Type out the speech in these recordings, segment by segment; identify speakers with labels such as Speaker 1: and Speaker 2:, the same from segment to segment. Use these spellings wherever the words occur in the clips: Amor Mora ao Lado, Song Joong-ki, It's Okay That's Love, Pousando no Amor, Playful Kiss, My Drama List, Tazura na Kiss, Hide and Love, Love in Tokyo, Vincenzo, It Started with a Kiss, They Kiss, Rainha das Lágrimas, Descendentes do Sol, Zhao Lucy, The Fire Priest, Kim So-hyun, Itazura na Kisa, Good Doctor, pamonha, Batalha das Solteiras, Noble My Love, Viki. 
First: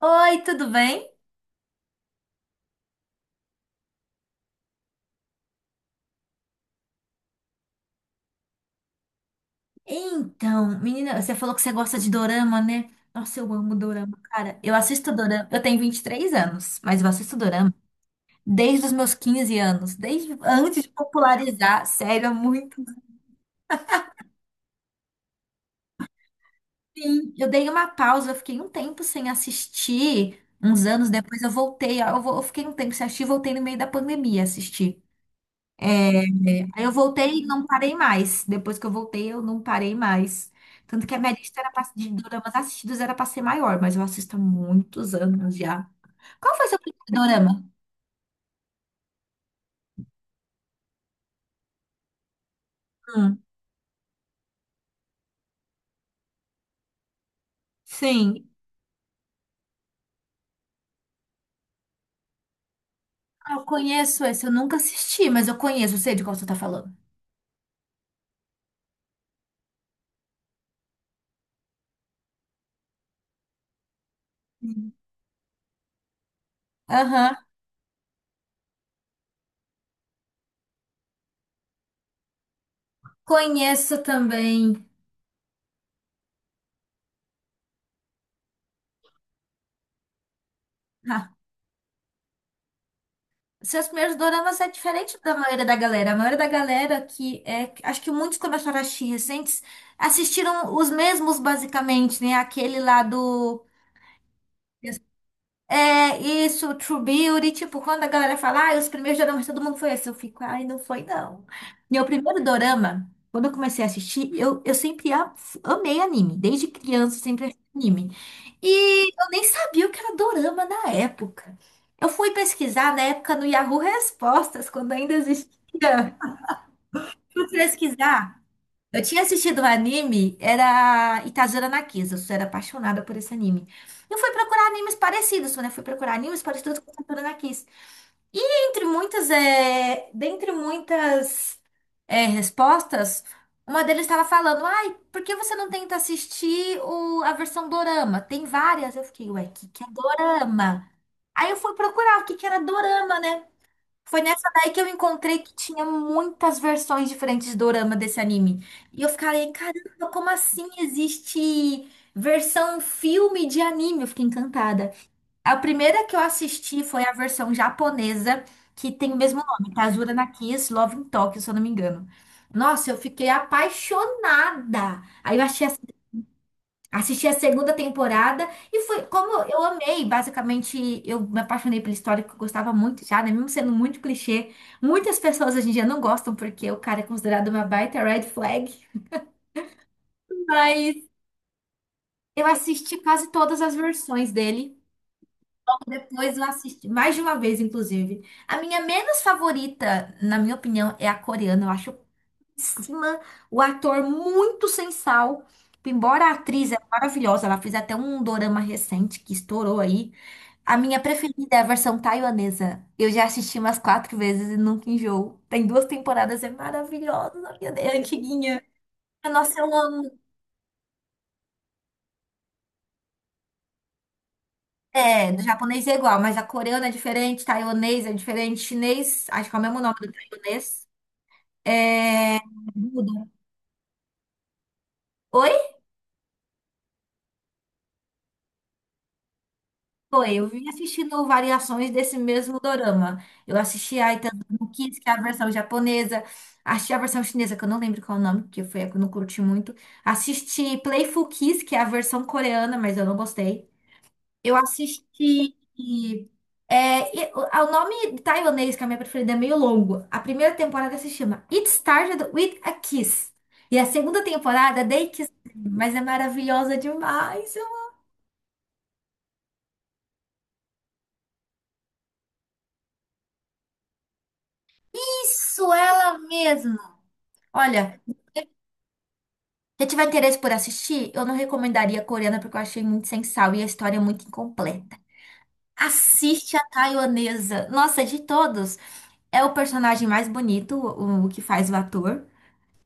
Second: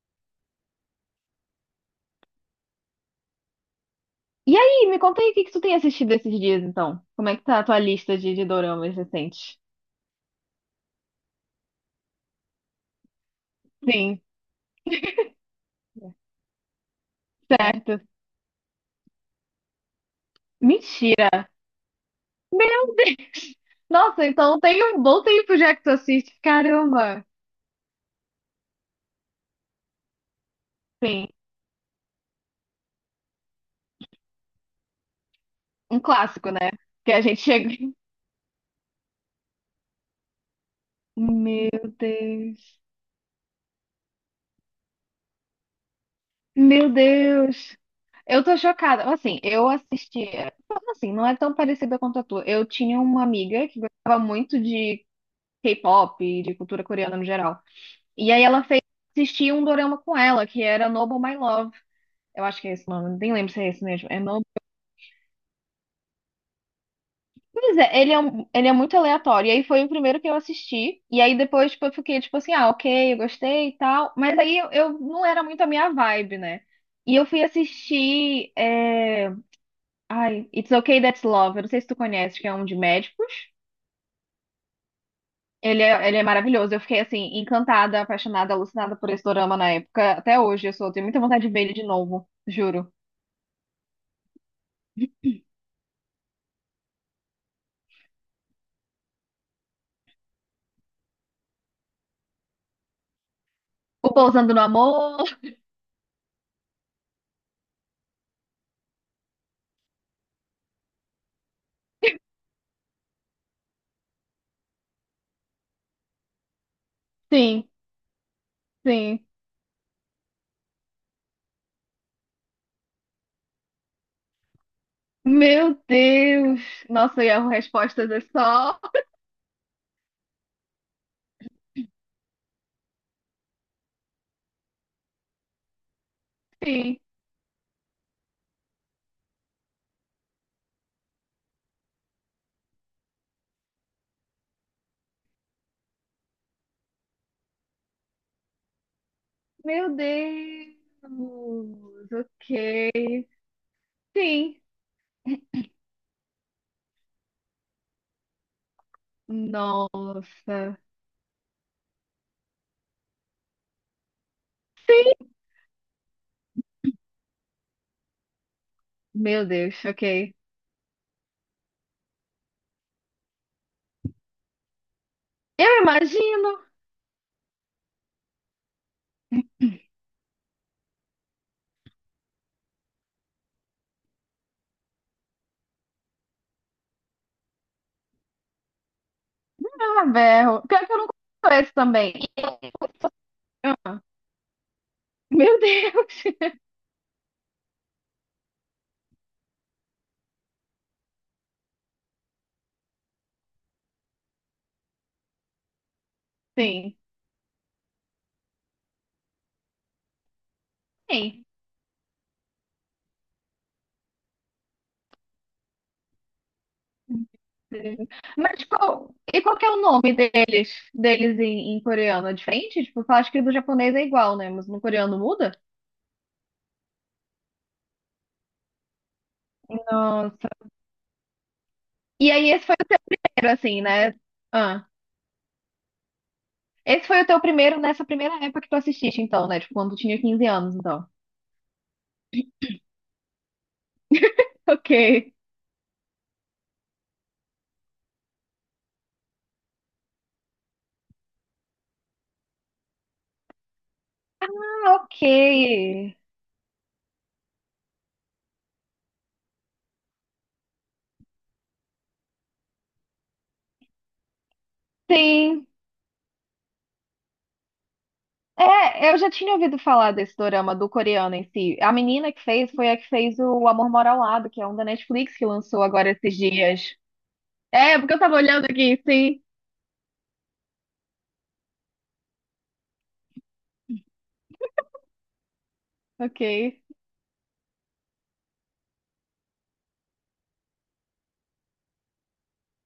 Speaker 1: Oi, tudo bem?
Speaker 2: E aí, me conta aí o que que tu tem assistido esses dias, então? Como é que tá a tua lista de doramas recentes?
Speaker 1: Então, menina, você falou que você gosta de dorama, né? Nossa, eu amo dorama,
Speaker 2: Sim,
Speaker 1: cara. Eu assisto dorama. Eu tenho 23 anos, mas eu assisto dorama
Speaker 2: certo.
Speaker 1: desde os meus 15 anos, desde antes de
Speaker 2: Mentira.
Speaker 1: popularizar. Sério, é muito.
Speaker 2: Meu Deus! Nossa, então tem um bom tempo já que tu assiste. Caramba!
Speaker 1: Sim, eu dei uma pausa, eu fiquei um tempo sem assistir. Uns anos
Speaker 2: Sim,
Speaker 1: depois eu voltei. Eu fiquei um tempo sem assistir, voltei no meio da pandemia a assistir.
Speaker 2: um
Speaker 1: É,
Speaker 2: clássico, né?
Speaker 1: Aí eu
Speaker 2: Que a
Speaker 1: voltei
Speaker 2: gente
Speaker 1: e não
Speaker 2: chega.
Speaker 1: parei mais. Depois que eu voltei, eu não parei mais. Tanto que a minha lista
Speaker 2: Meu
Speaker 1: era pra, de doramas
Speaker 2: Deus!
Speaker 1: assistidos era pra ser maior, mas eu assisto há muitos anos já. Qual foi seu
Speaker 2: Meu
Speaker 1: primeiro dorama?
Speaker 2: Deus! Eu tô chocada. Assim, eu assistia. Assim, não é tão parecida quanto a tua. Eu tinha uma
Speaker 1: Hum,
Speaker 2: amiga que gostava muito de K-pop e de cultura coreana no geral. E aí
Speaker 1: sim.
Speaker 2: ela fez assistir um dorama com ela, que era Noble My Love. Eu acho que é esse nome, nem lembro
Speaker 1: Ah,
Speaker 2: se
Speaker 1: eu
Speaker 2: é esse mesmo. É
Speaker 1: conheço esse,
Speaker 2: Noble.
Speaker 1: eu nunca assisti, mas eu conheço, eu sei de qual você tá falando.
Speaker 2: Pois é, ele é muito aleatório. E aí foi o primeiro que eu assisti. E aí depois, tipo, eu fiquei tipo assim, ah, ok, eu gostei e tal. Mas aí eu,
Speaker 1: Sim.
Speaker 2: eu não era muito a minha vibe, né? E eu fui
Speaker 1: Aham.
Speaker 2: assistir. Ai, It's Okay That's Love. Eu não sei se tu conhece, que é um de médicos.
Speaker 1: Conheço também.
Speaker 2: Ele é maravilhoso. Eu fiquei assim, encantada, apaixonada, alucinada por esse dorama na época. Até hoje, tenho muita
Speaker 1: Ah,
Speaker 2: vontade de ver ele de novo, juro.
Speaker 1: seus primeiros doramas é diferente da maioria da galera. A maioria da galera que é. Acho que muitos começaram a assistir recentes assistiram os mesmos, basicamente, né? Aquele lá do.
Speaker 2: O Pousando no Amor?
Speaker 1: É isso, True Beauty, tipo, quando a galera fala, ah, os primeiros doramas, todo mundo foi assim, eu fico, ai, não foi não. Meu primeiro dorama, quando eu comecei a assistir, eu sempre amei anime, desde criança eu sempre assisti
Speaker 2: Sim,
Speaker 1: anime. E
Speaker 2: sim.
Speaker 1: eu nem sabia o que era dorama na época. Eu fui pesquisar na época no Yahoo Respostas, quando ainda
Speaker 2: Meu
Speaker 1: existia.
Speaker 2: Deus! Nossa, e
Speaker 1: Fui
Speaker 2: a respostas é
Speaker 1: pesquisar.
Speaker 2: só
Speaker 1: Eu tinha assistido um anime, era Itazura na Kisa. Eu era apaixonada por esse anime. Eu fui procurar animes parecidos, né? Fui procurar animes parecidos com
Speaker 2: sim.
Speaker 1: Itazura na Kisa. E entre muitas, dentre muitas respostas, uma deles estava falando, ai, por que você não tenta assistir a versão dorama? Tem várias. Eu fiquei, ué, o que que é
Speaker 2: Meu Deus!
Speaker 1: dorama? Aí eu fui procurar o que que era dorama,
Speaker 2: Ok.
Speaker 1: né? Foi nessa
Speaker 2: Sim.
Speaker 1: daí que eu encontrei que tinha muitas versões diferentes de dorama desse anime. E eu fiquei, caramba, como assim
Speaker 2: Nossa.
Speaker 1: existe versão filme de anime? Eu fiquei encantada.
Speaker 2: Sim.
Speaker 1: A primeira que eu assisti foi a versão japonesa, que tem o mesmo
Speaker 2: Meu
Speaker 1: nome,
Speaker 2: Deus,
Speaker 1: Tazura na
Speaker 2: ok.
Speaker 1: Kiss, Love in Tokyo, se eu não me engano. Nossa, eu fiquei apaixonada. Aí eu achei.
Speaker 2: Eu imagino.
Speaker 1: Assisti a segunda temporada e foi como eu amei, basicamente, eu me apaixonei pela história que eu gostava muito já, né? Mesmo sendo muito clichê. Muitas pessoas hoje em dia não gostam porque o cara é considerado uma baita red flag.
Speaker 2: Ah, berro. Pior que
Speaker 1: Mas
Speaker 2: eu não conheço esse também.
Speaker 1: eu assisti quase todas as
Speaker 2: Ah,
Speaker 1: versões dele.
Speaker 2: meu Deus!
Speaker 1: Depois eu assisti mais de uma vez, inclusive. A minha menos favorita, na minha opinião, é a coreana. Eu acho cima, o ator muito sem sal. Embora a atriz é
Speaker 2: Sim.
Speaker 1: maravilhosa, ela fez até um dorama recente que estourou aí. A minha
Speaker 2: Sim.
Speaker 1: preferida é a versão taiwanesa. Eu já assisti umas quatro vezes e nunca enjoo. Tem duas temporadas, é maravilhosa, a minha é antiguinha.
Speaker 2: E qual
Speaker 1: Nossa,
Speaker 2: que é
Speaker 1: eu
Speaker 2: o nome
Speaker 1: amo.
Speaker 2: deles, em coreano? É diferente? Tipo, eu acho que do japonês é igual, né? Mas no coreano
Speaker 1: É, do
Speaker 2: muda?
Speaker 1: japonês é igual, mas a coreana é diferente, taiwanês é diferente, chinês, acho que é o mesmo nome do
Speaker 2: Nossa.
Speaker 1: taiwanês. É,
Speaker 2: E aí esse foi o
Speaker 1: muda.
Speaker 2: primeiro, assim, né? Ah, esse foi o teu primeiro nessa primeira época que tu assististe, então, né? Tipo, quando tu tinha
Speaker 1: Foi,
Speaker 2: 15
Speaker 1: eu vim
Speaker 2: anos, então.
Speaker 1: assistindo variações desse mesmo dorama. Eu assisti a Itazuma no Kiss, que é a
Speaker 2: Ok.
Speaker 1: versão japonesa. Assisti a versão chinesa, que eu não lembro qual é o nome, porque foi a que eu não curti muito. Assisti Playful Kiss, que é a versão coreana, mas eu não gostei. Eu
Speaker 2: Ah, ok.
Speaker 1: assisti. É, e- o o nome taiwanês, que é a minha preferida, é meio longo. A primeira temporada se chama It Started with a Kiss. E a segunda temporada, é They Kiss,
Speaker 2: Sim.
Speaker 1: mas é maravilhosa demais. Eu-.
Speaker 2: É, eu já tinha ouvido falar desse dorama do coreano em si. A menina que fez foi a que fez o Amor Mora ao Lado, que é um da Netflix que
Speaker 1: Isso,
Speaker 2: lançou agora
Speaker 1: ela
Speaker 2: esses
Speaker 1: mesma.
Speaker 2: dias. É,
Speaker 1: Olha.
Speaker 2: porque eu tava olhando aqui, sim.
Speaker 1: Se tiver interesse por assistir, eu não recomendaria a coreana porque eu achei muito sem sal e a história é muito incompleta.
Speaker 2: Ok.
Speaker 1: Assiste a taiwanesa. Nossa, de todos, é o personagem mais bonito, o que faz o ator.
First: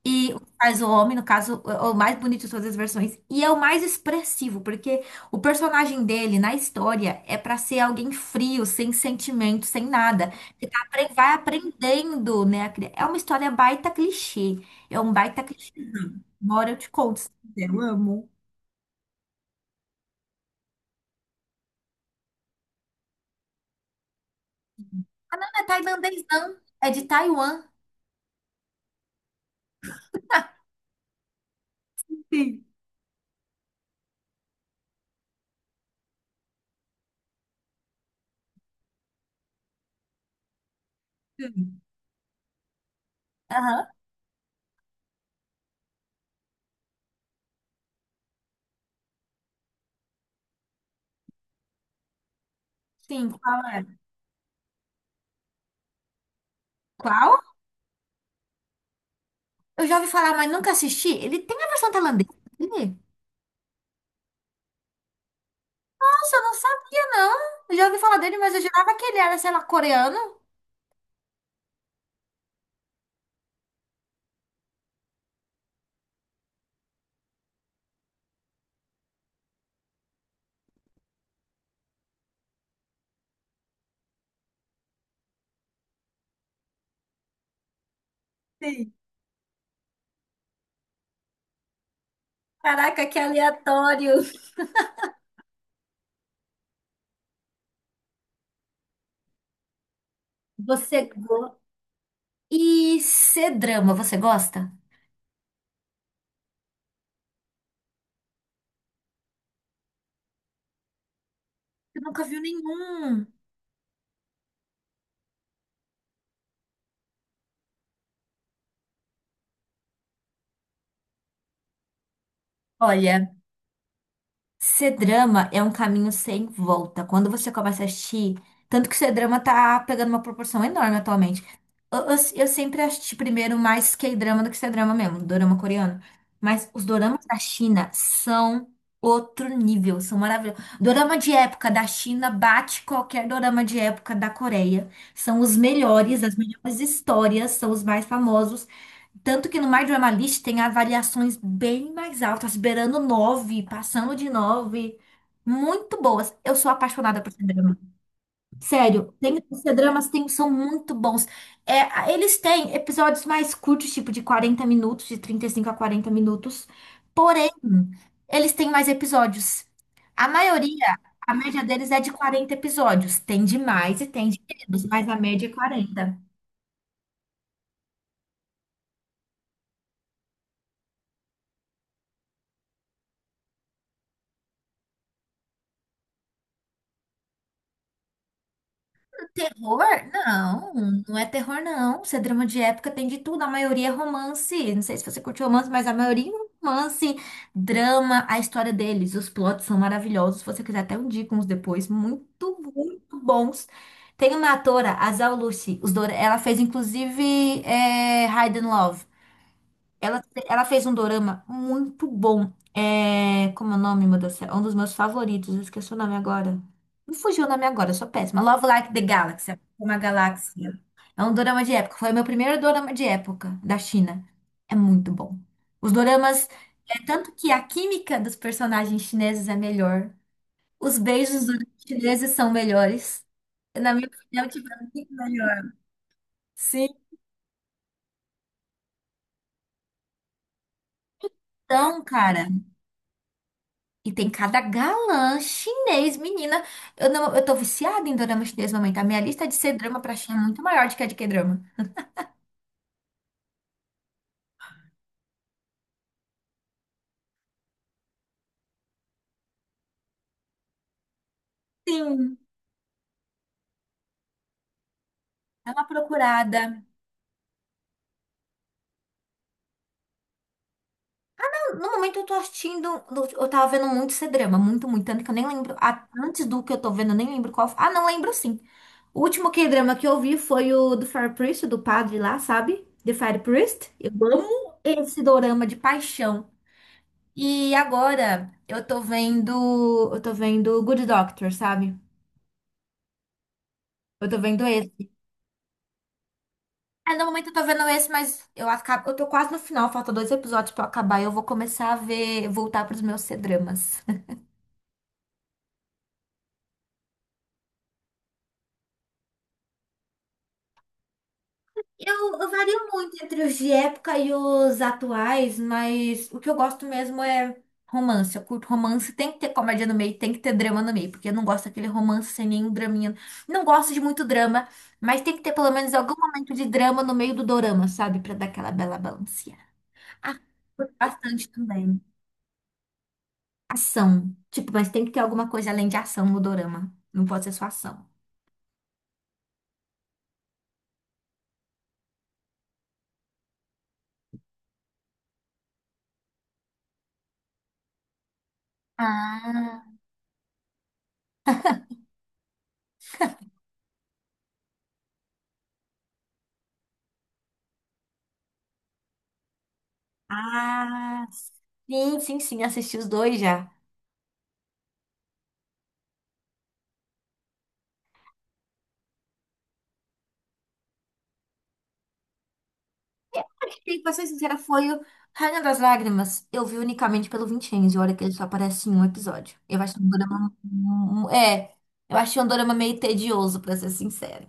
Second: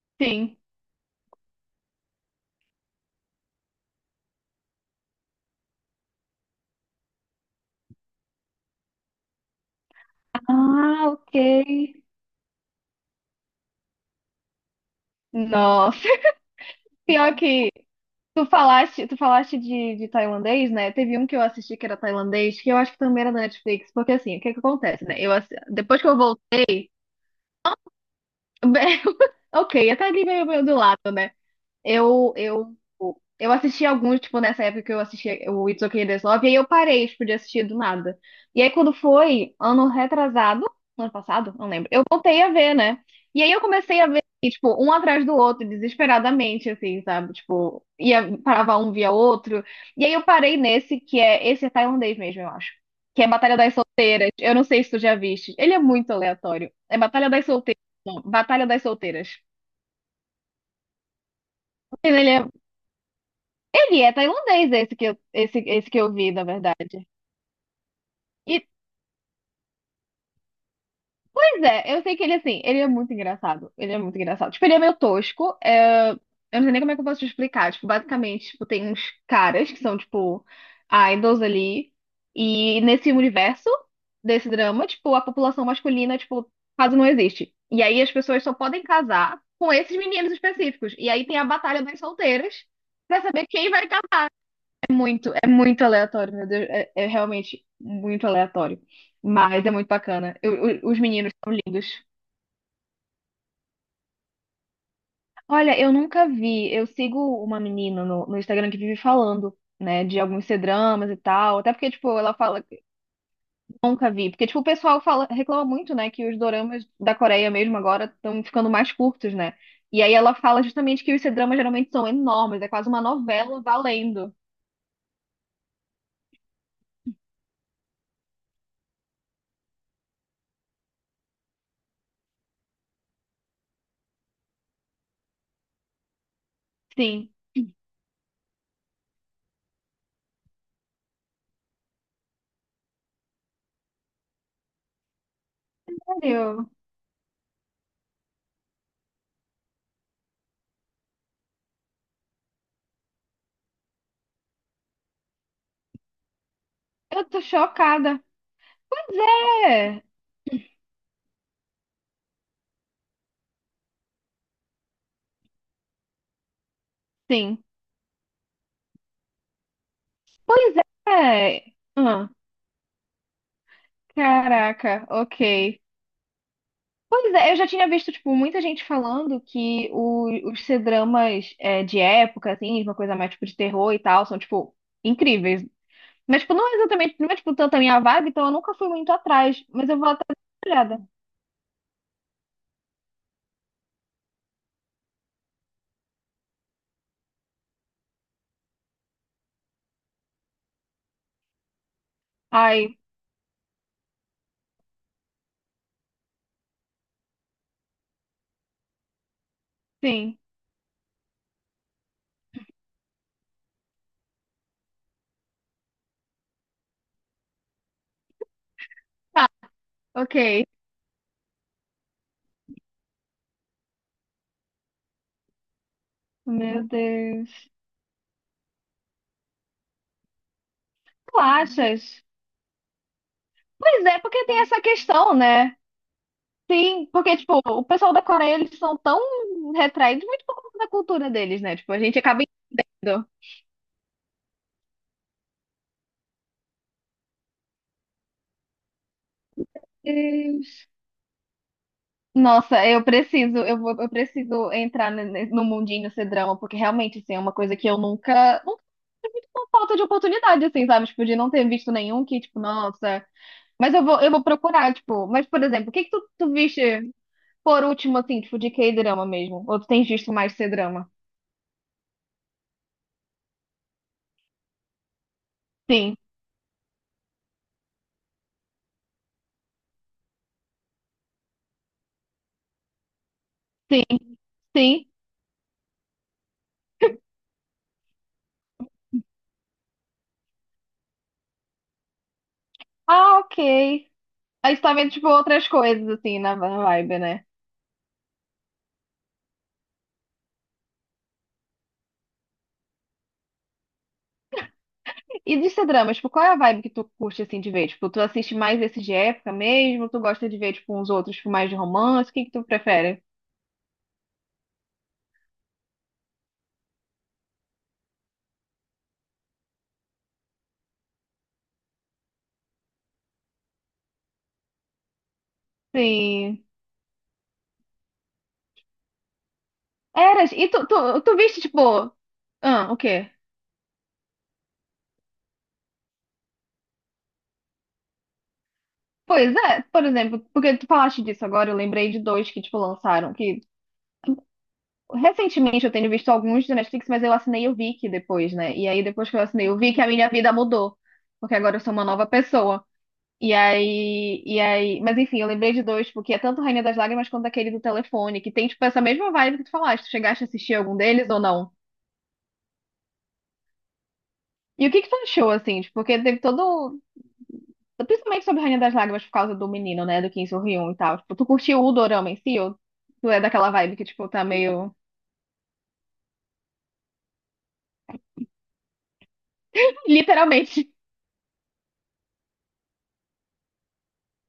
Speaker 1: E o que
Speaker 2: Sim.
Speaker 1: faz o homem, no caso, o mais bonito de todas as versões. E é o mais expressivo, porque o personagem dele na história é pra ser alguém frio, sem sentimento, sem nada. Que
Speaker 2: Ah,
Speaker 1: vai
Speaker 2: ok.
Speaker 1: aprendendo, né? É uma história baita clichê. É um baita clichê.
Speaker 2: Nossa,
Speaker 1: Bora, eu te conto se
Speaker 2: pior
Speaker 1: quiser.
Speaker 2: que
Speaker 1: Eu amo.
Speaker 2: tu falaste de tailandês, né? Teve um que eu assisti que era tailandês, que eu acho que também era da Netflix, porque assim, o que que acontece, né? Eu
Speaker 1: Ah, não,
Speaker 2: assi-
Speaker 1: não é
Speaker 2: depois que eu
Speaker 1: tailandês, não.
Speaker 2: voltei,
Speaker 1: É de Taiwan.
Speaker 2: ok, até ali meio, meio do lado, né? Eu,
Speaker 1: Sim,
Speaker 2: eu, eu assisti alguns, tipo, nessa época que eu assisti o It's Okay There's Love, e aí eu parei, tipo, de assistir do nada. E aí quando foi, ano retrasado, ano passado, não
Speaker 1: sim.
Speaker 2: lembro, eu voltei a ver, né? E aí eu
Speaker 1: Aham.
Speaker 2: comecei a ver, e, tipo, um atrás do outro, desesperadamente, assim, sabe? Tipo, ia, parava um, via outro. E aí eu parei nesse, que é, esse é tailandês mesmo, eu acho. Que é
Speaker 1: Sim,
Speaker 2: Batalha
Speaker 1: qual
Speaker 2: das
Speaker 1: é?
Speaker 2: Solteiras. Eu não sei se tu já viste. Ele é muito aleatório. É Batalha
Speaker 1: Qual?
Speaker 2: das Solteiras. Não, Batalha das Solteiras.
Speaker 1: Eu já ouvi falar, mas nunca assisti. Ele tem a versão tailandesa dele?
Speaker 2: Ele é tailandês, esse que eu, esse que eu vi,
Speaker 1: Nossa, eu
Speaker 2: na
Speaker 1: não sabia,
Speaker 2: verdade.
Speaker 1: não. Eu já ouvi falar dele, mas eu
Speaker 2: E,
Speaker 1: jurava que ele era, sei lá, coreano.
Speaker 2: pois é, eu sei que ele, assim, ele é muito engraçado. Ele é muito engraçado. Tipo, ele é meio tosco. Eu não sei nem como é que eu posso te explicar. Tipo, basicamente, tipo, tem uns caras que são, tipo, idols ali. E nesse universo desse drama, tipo, a população masculina, tipo, quase não existe. E aí as pessoas só podem
Speaker 1: Sim.
Speaker 2: casar com esses meninos específicos. E aí tem a batalha das solteiras
Speaker 1: Caraca, que
Speaker 2: pra saber quem vai.
Speaker 1: aleatório.
Speaker 2: Muito, é muito aleatório, meu Deus. É realmente muito aleatório. Mas é muito bacana. Os
Speaker 1: Você
Speaker 2: meninos são
Speaker 1: go...
Speaker 2: lindos.
Speaker 1: E C-drama, você gosta?
Speaker 2: Olha, eu nunca vi. Eu sigo uma menina no, no Instagram que vive falando, né, de alguns C-dramas e tal. Até porque,
Speaker 1: Eu
Speaker 2: tipo,
Speaker 1: nunca
Speaker 2: ela
Speaker 1: viu
Speaker 2: fala que
Speaker 1: nenhum.
Speaker 2: nunca vi. Porque, tipo, o pessoal fala, reclama muito, né, que os doramas da Coreia mesmo agora estão ficando mais curtos, né? E aí ela fala justamente que os C-dramas geralmente são enormes. É quase uma
Speaker 1: Olha.
Speaker 2: novela valendo.
Speaker 1: C-drama é um caminho sem volta. Quando você começa a assistir, tanto que C-drama tá pegando uma proporção enorme atualmente. Eu sempre assisti primeiro mais K-drama do que C-drama mesmo, dorama coreano. Mas os doramas
Speaker 2: Sim.
Speaker 1: da China são outro nível, são maravilhosos. Dorama de época da China bate qualquer dorama de época da Coreia. São os melhores, as
Speaker 2: Sério?
Speaker 1: melhores histórias, são os mais famosos. Tanto que no My Drama List tem avaliações bem mais altas, beirando 9, passando de 9, muito boas. Eu sou apaixonada
Speaker 2: Eu
Speaker 1: por
Speaker 2: tô
Speaker 1: C-drama.
Speaker 2: chocada.
Speaker 1: Sério, tem os
Speaker 2: É,
Speaker 1: dramas tem, são muito bons. Eles têm episódios mais curtos, tipo de 40 minutos, de 35 a 40 minutos. Porém,
Speaker 2: sim.
Speaker 1: eles têm mais episódios. A
Speaker 2: Pois
Speaker 1: maioria, a média
Speaker 2: é.
Speaker 1: deles é de
Speaker 2: Ah,
Speaker 1: 40 episódios. Tem de mais e tem de menos,
Speaker 2: caraca,
Speaker 1: mas a média é
Speaker 2: ok.
Speaker 1: 40.
Speaker 2: Pois é, eu já tinha visto, tipo, muita gente falando que os C-dramas é, de época, assim, uma coisa mais, tipo, de terror e tal, são, tipo, incríveis. Mas, tipo, não é exatamente, não é, tipo, tanto a minha vibe, então eu nunca fui muito atrás.
Speaker 1: Terror?
Speaker 2: Mas eu vou até dar
Speaker 1: Não,
Speaker 2: uma olhada.
Speaker 1: não é terror, não. Isso é drama de época, tem de tudo. A maioria é romance. Não sei se você curte romance, mas a maioria é romance, drama, a história deles. Os plots são maravilhosos. Se você quiser, até eu indico uns depois. Muito,
Speaker 2: Ai,
Speaker 1: muito bons. Tem uma atora, a Zhao Lucy. Os Dora- Ela fez, inclusive, Hide and Love. Ela,
Speaker 2: sim.
Speaker 1: ela fez um dorama muito bom. É, como é o nome, meu Deus do céu? É um dos meus favoritos. Eu esqueci o nome agora. Não fugiu o nome agora, eu sou péssima. Love Like the
Speaker 2: Tá,
Speaker 1: Galaxy, é uma
Speaker 2: ok.
Speaker 1: galáxia. É um dorama de época. Foi o meu primeiro dorama de época da China. É muito bom. Os doramas,
Speaker 2: Meu
Speaker 1: é tanto que a
Speaker 2: Deus.
Speaker 1: química dos personagens chineses é melhor. Os
Speaker 2: Tu
Speaker 1: beijos dos
Speaker 2: achas?
Speaker 1: chineses são melhores. Na
Speaker 2: Pois
Speaker 1: minha
Speaker 2: é, porque
Speaker 1: opinião,
Speaker 2: tem essa
Speaker 1: tiveram muito
Speaker 2: questão,
Speaker 1: melhor.
Speaker 2: né?
Speaker 1: Sim,
Speaker 2: Sim, porque, tipo, o pessoal da Coreia, eles são tão retraídos, muito por conta da cultura deles, né? Tipo, a
Speaker 1: então,
Speaker 2: gente
Speaker 1: cara.
Speaker 2: acaba indo.
Speaker 1: E tem cada galã chinês, menina. Eu não, eu tô viciada em dorama chinês no momento. A minha lista de C-drama pra China é muito maior
Speaker 2: Deus.
Speaker 1: do que a de K-drama.
Speaker 2: Nossa, eu preciso, eu vou, eu preciso entrar ne- ne- no mundinho ser drama, porque realmente, assim, é uma coisa que eu nunca, nunca tive muito por falta de oportunidade, assim, sabe? Tipo, de não ter visto nenhum
Speaker 1: Sim,
Speaker 2: que, tipo, nossa. Mas eu vou procurar, tipo, mas, por
Speaker 1: é uma
Speaker 2: exemplo, o que que tu
Speaker 1: procurada.
Speaker 2: viste por último, assim, tipo, de K-drama mesmo? Ou tu tens visto mais ser drama?
Speaker 1: No momento eu tô assistindo, eu tava vendo muito C-drama, muito, muito, tanto que eu nem lembro,
Speaker 2: Sim,
Speaker 1: antes do que eu tô vendo, eu nem lembro qual. Ah, não lembro sim. O último K-drama que eu vi foi o do Fire Priest, do padre lá, sabe? The Fire Priest.
Speaker 2: sim,
Speaker 1: Eu amo
Speaker 2: sim.
Speaker 1: esse dorama de paixão. E agora eu tô vendo Good Doctor, sabe?
Speaker 2: Ah, ok.
Speaker 1: Eu tô vendo
Speaker 2: Aí você tá vendo,
Speaker 1: esse.
Speaker 2: tipo, outras coisas, assim, na na
Speaker 1: É,
Speaker 2: vibe,
Speaker 1: no
Speaker 2: né?
Speaker 1: momento eu tô vendo esse, mas eu acabo, eu tô quase no final, falta dois episódios pra eu acabar e eu vou começar a ver, voltar pros meus C-dramas.
Speaker 2: E de ser drama, tipo, qual é a vibe que tu curte, assim, de ver? Tipo, tu assiste mais esses de época mesmo? Tu gosta de ver, tipo, uns outros tipo, mais de romance? O
Speaker 1: Eu,
Speaker 2: que
Speaker 1: eu
Speaker 2: que tu
Speaker 1: vario muito
Speaker 2: prefere?
Speaker 1: entre os de época e os atuais, mas o que eu gosto mesmo é romance. Eu curto romance, tem que ter comédia no meio, tem que ter drama no meio, porque eu não gosto daquele romance sem nenhum draminha. Não gosto de muito drama, mas tem que ter pelo menos algum momento
Speaker 2: Sim.
Speaker 1: de drama no meio do dorama, sabe? Pra dar aquela bela balanceada. Ah,
Speaker 2: Eras, e tu,
Speaker 1: curto
Speaker 2: tu, tu
Speaker 1: bastante
Speaker 2: viste, tipo...
Speaker 1: também.
Speaker 2: Ah, o quê?
Speaker 1: Ação. Tipo, mas tem que ter alguma coisa além de ação no dorama. Não pode ser só ação.
Speaker 2: Pois é, por exemplo, porque tu falaste disso agora, eu lembrei de dois que, tipo, lançaram, que... Recentemente eu tenho visto alguns da Netflix, mas eu assinei o Viki depois, né? E aí, depois que eu assinei o
Speaker 1: Ah,
Speaker 2: Viki, a minha vida mudou. Porque agora eu sou uma nova pessoa. e aí, mas enfim, eu lembrei de dois, porque é tanto Rainha das Lágrimas quanto aquele do telefone, que tem, tipo, essa mesma vibe que tu falaste. Tu chegaste a assistir algum
Speaker 1: ah,
Speaker 2: deles ou não?
Speaker 1: sim, sim, sim, assisti os dois já.
Speaker 2: E o que que tu achou, assim? Tipo, porque teve todo. Principalmente sobre Rainha das Lágrimas por causa do menino, né? Do Kim So-hyun e tal. Tipo, tu curtiu o dorama em si? Ou tu é daquela vibe
Speaker 1: E
Speaker 2: que,
Speaker 1: pra ser
Speaker 2: tipo, tá
Speaker 1: sincera, foi
Speaker 2: meio.
Speaker 1: o Rainha das Lágrimas. Eu vi unicamente pelo Vincenzo, olha que ele só aparece em um episódio. Eu achei um dorama.
Speaker 2: Literalmente.
Speaker 1: É, eu achei um dorama meio tedioso, pra ser sincera.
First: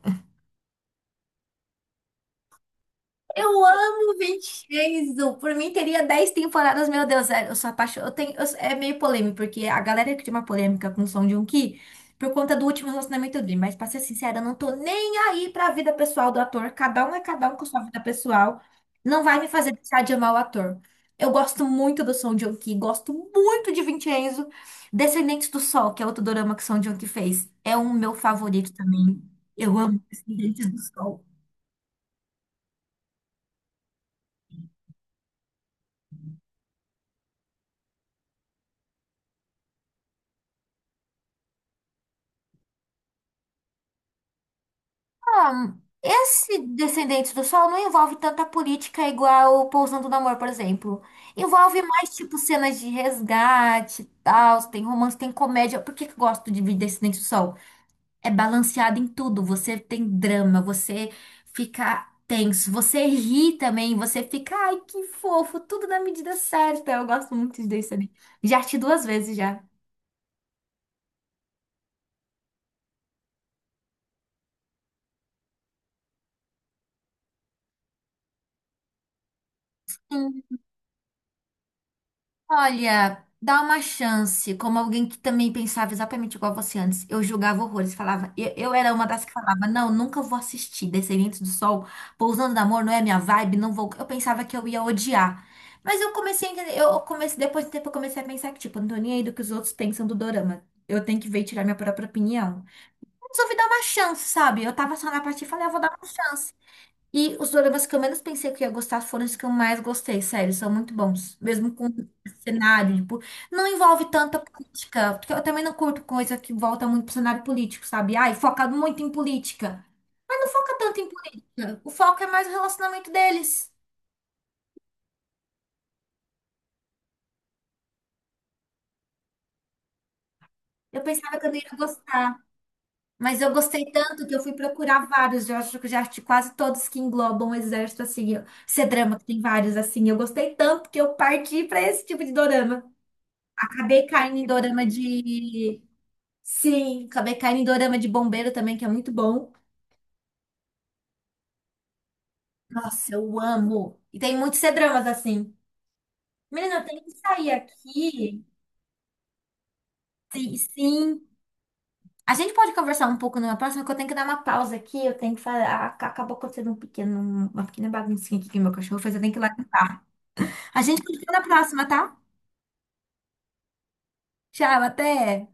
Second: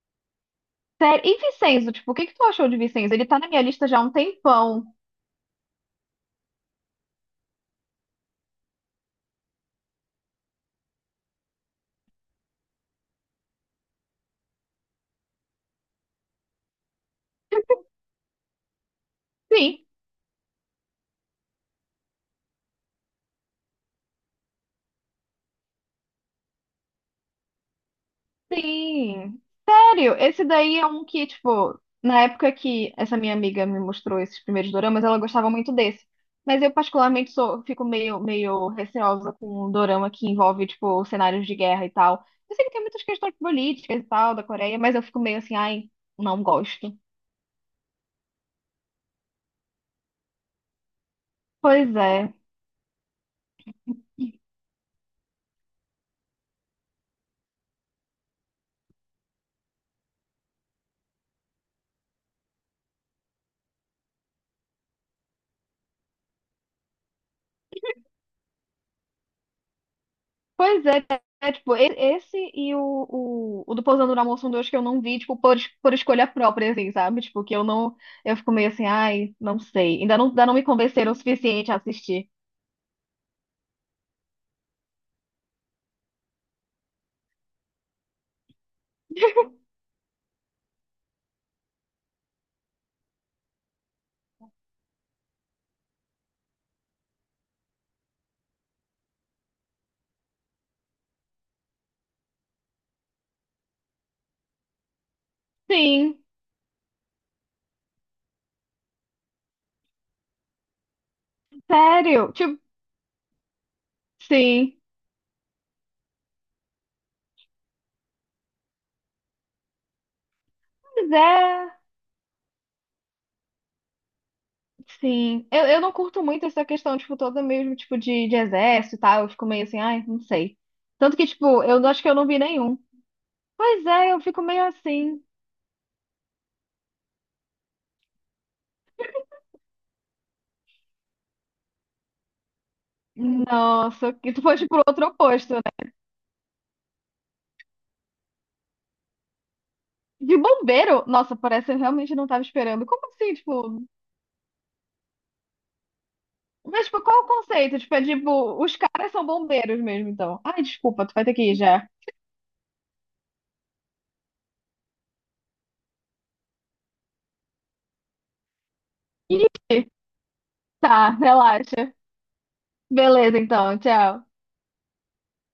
Speaker 2: Sério. E Vincenzo, tipo, o que que tu achou de Vincenzo? Ele tá na minha
Speaker 1: Eu
Speaker 2: lista já há um
Speaker 1: amo
Speaker 2: tempão.
Speaker 1: 26. Por mim teria 10 temporadas, meu Deus, é, eu sou apaixonada. Eu tenho, é meio polêmico, porque a galera cria uma polêmica com o Song Joong-ki por conta do último relacionamento dele. Mas, pra ser sincera, eu não tô nem aí pra vida pessoal do ator. Cada um é cada um com sua vida pessoal. Não vai me fazer
Speaker 2: Sim.
Speaker 1: deixar de amar o ator. Eu gosto muito do Song Joong-ki, gosto muito de Vincenzo. Descendentes do Sol, que é outro dorama que o Song Joong-ki fez, é um meu favorito também.
Speaker 2: Sim,
Speaker 1: Eu amo
Speaker 2: sério, esse
Speaker 1: Descendentes
Speaker 2: daí
Speaker 1: do
Speaker 2: é um
Speaker 1: Sol.
Speaker 2: que, tipo, na época que essa minha amiga me mostrou esses primeiros doramas, ela gostava muito desse. Mas eu particularmente sou, fico meio, meio receosa com um dorama que envolve, tipo, cenários de guerra e tal. Eu sei que tem muitas questões políticas e tal da Coreia, mas eu fico meio assim,
Speaker 1: Ah,
Speaker 2: ai, não
Speaker 1: esse
Speaker 2: gosto.
Speaker 1: Descendentes do Sol não envolve tanta política igual o Pousando no Amor, por exemplo. Envolve
Speaker 2: Pois
Speaker 1: mais,
Speaker 2: é.
Speaker 1: tipo, cenas de resgate, e tal, tem romance, tem comédia. Por que que eu gosto de Descendentes do Sol? É balanceado em tudo. Você tem drama, você fica tenso, você ri também, você fica, ai, que fofo, tudo na medida certa. Eu gosto muito de Descendentes. Já assisti duas vezes já.
Speaker 2: Pois é, é, tipo, e- esse e o, o do Pousando no Amor são dois que eu não vi, tipo, por, por escolha própria, assim, sabe? Tipo, que eu não, eu fico meio assim, ai, não sei. Ainda não me convenceram o suficiente a assistir.
Speaker 1: Olha, dá uma chance, como alguém que também pensava exatamente igual você antes. Eu julgava horrores, falava, eu, era uma das que falava, não, nunca vou assistir Descendentes do Sol, Pousando no Amor, não é minha vibe, não vou. Eu pensava que eu ia odiar. Mas eu comecei a entender, eu comecei, depois de um tempo eu comecei a pensar que, tipo, eu não tô nem aí do que os outros pensam do dorama. Eu tenho que ver e tirar minha própria opinião. Resolvi dar uma chance, sabe? Eu tava só na parte e falei, eu vou dar uma
Speaker 2: Sim,
Speaker 1: chance. E os doramas que eu menos pensei que eu ia gostar foram os que eu mais gostei, sério, são muito bons. Mesmo com
Speaker 2: sério, tipo,
Speaker 1: cenário, tipo, não envolve tanta
Speaker 2: sim.
Speaker 1: política, porque eu também não curto coisa que volta muito pro cenário político, sabe? Ai, foca muito em política. Mas não foca tanto em
Speaker 2: Pois é.
Speaker 1: política. O foco é mais o relacionamento deles.
Speaker 2: Sim, eu não curto muito essa questão, tipo, toda mesmo, tipo, de exército e tal. Eu fico meio assim, ai, não sei.
Speaker 1: Eu
Speaker 2: Tanto que,
Speaker 1: pensava que eu não
Speaker 2: tipo,
Speaker 1: ia
Speaker 2: eu não- acho que eu não
Speaker 1: gostar.
Speaker 2: vi nenhum.
Speaker 1: Mas eu
Speaker 2: Pois
Speaker 1: gostei
Speaker 2: é, eu
Speaker 1: tanto que
Speaker 2: fico
Speaker 1: eu fui
Speaker 2: meio
Speaker 1: procurar
Speaker 2: assim.
Speaker 1: vários. Eu acho que eu já assisti quase todos que englobam o exército, assim. Esse drama que tem vários, assim. Eu gostei tanto que eu parti pra esse tipo de dorama. Acabei
Speaker 2: Nossa, que
Speaker 1: caindo
Speaker 2: tu
Speaker 1: em
Speaker 2: foste pro
Speaker 1: dorama
Speaker 2: outro oposto, né?
Speaker 1: de. Sim, acabei caindo em dorama de bombeiro também, que é muito bom.
Speaker 2: De bombeiro, nossa, parece que eu realmente não tava esperando. Como
Speaker 1: Nossa,
Speaker 2: assim,
Speaker 1: eu
Speaker 2: tipo?
Speaker 1: amo. E tem muitos C-dramas assim. Menina, eu
Speaker 2: Mas, tipo,
Speaker 1: tenho que
Speaker 2: qual o
Speaker 1: sair
Speaker 2: conceito? Tipo, é
Speaker 1: aqui.
Speaker 2: tipo, os caras são bombeiros mesmo, então.
Speaker 1: Sim,
Speaker 2: Ai, desculpa, tu vai
Speaker 1: sim.
Speaker 2: ter que ir já.
Speaker 1: A gente pode conversar um pouco numa próxima, que eu tenho que dar uma pausa aqui. Eu tenho que fazer. Acabou acontecendo um pequeno, uma pequena baguncinha aqui que meu cachorro fez. Eu tenho que ir
Speaker 2: Ih,
Speaker 1: lá limpar. A gente
Speaker 2: tá,
Speaker 1: continua na próxima,
Speaker 2: relaxa.
Speaker 1: tá?
Speaker 2: Beleza, então, tchau.
Speaker 1: Tchau, até.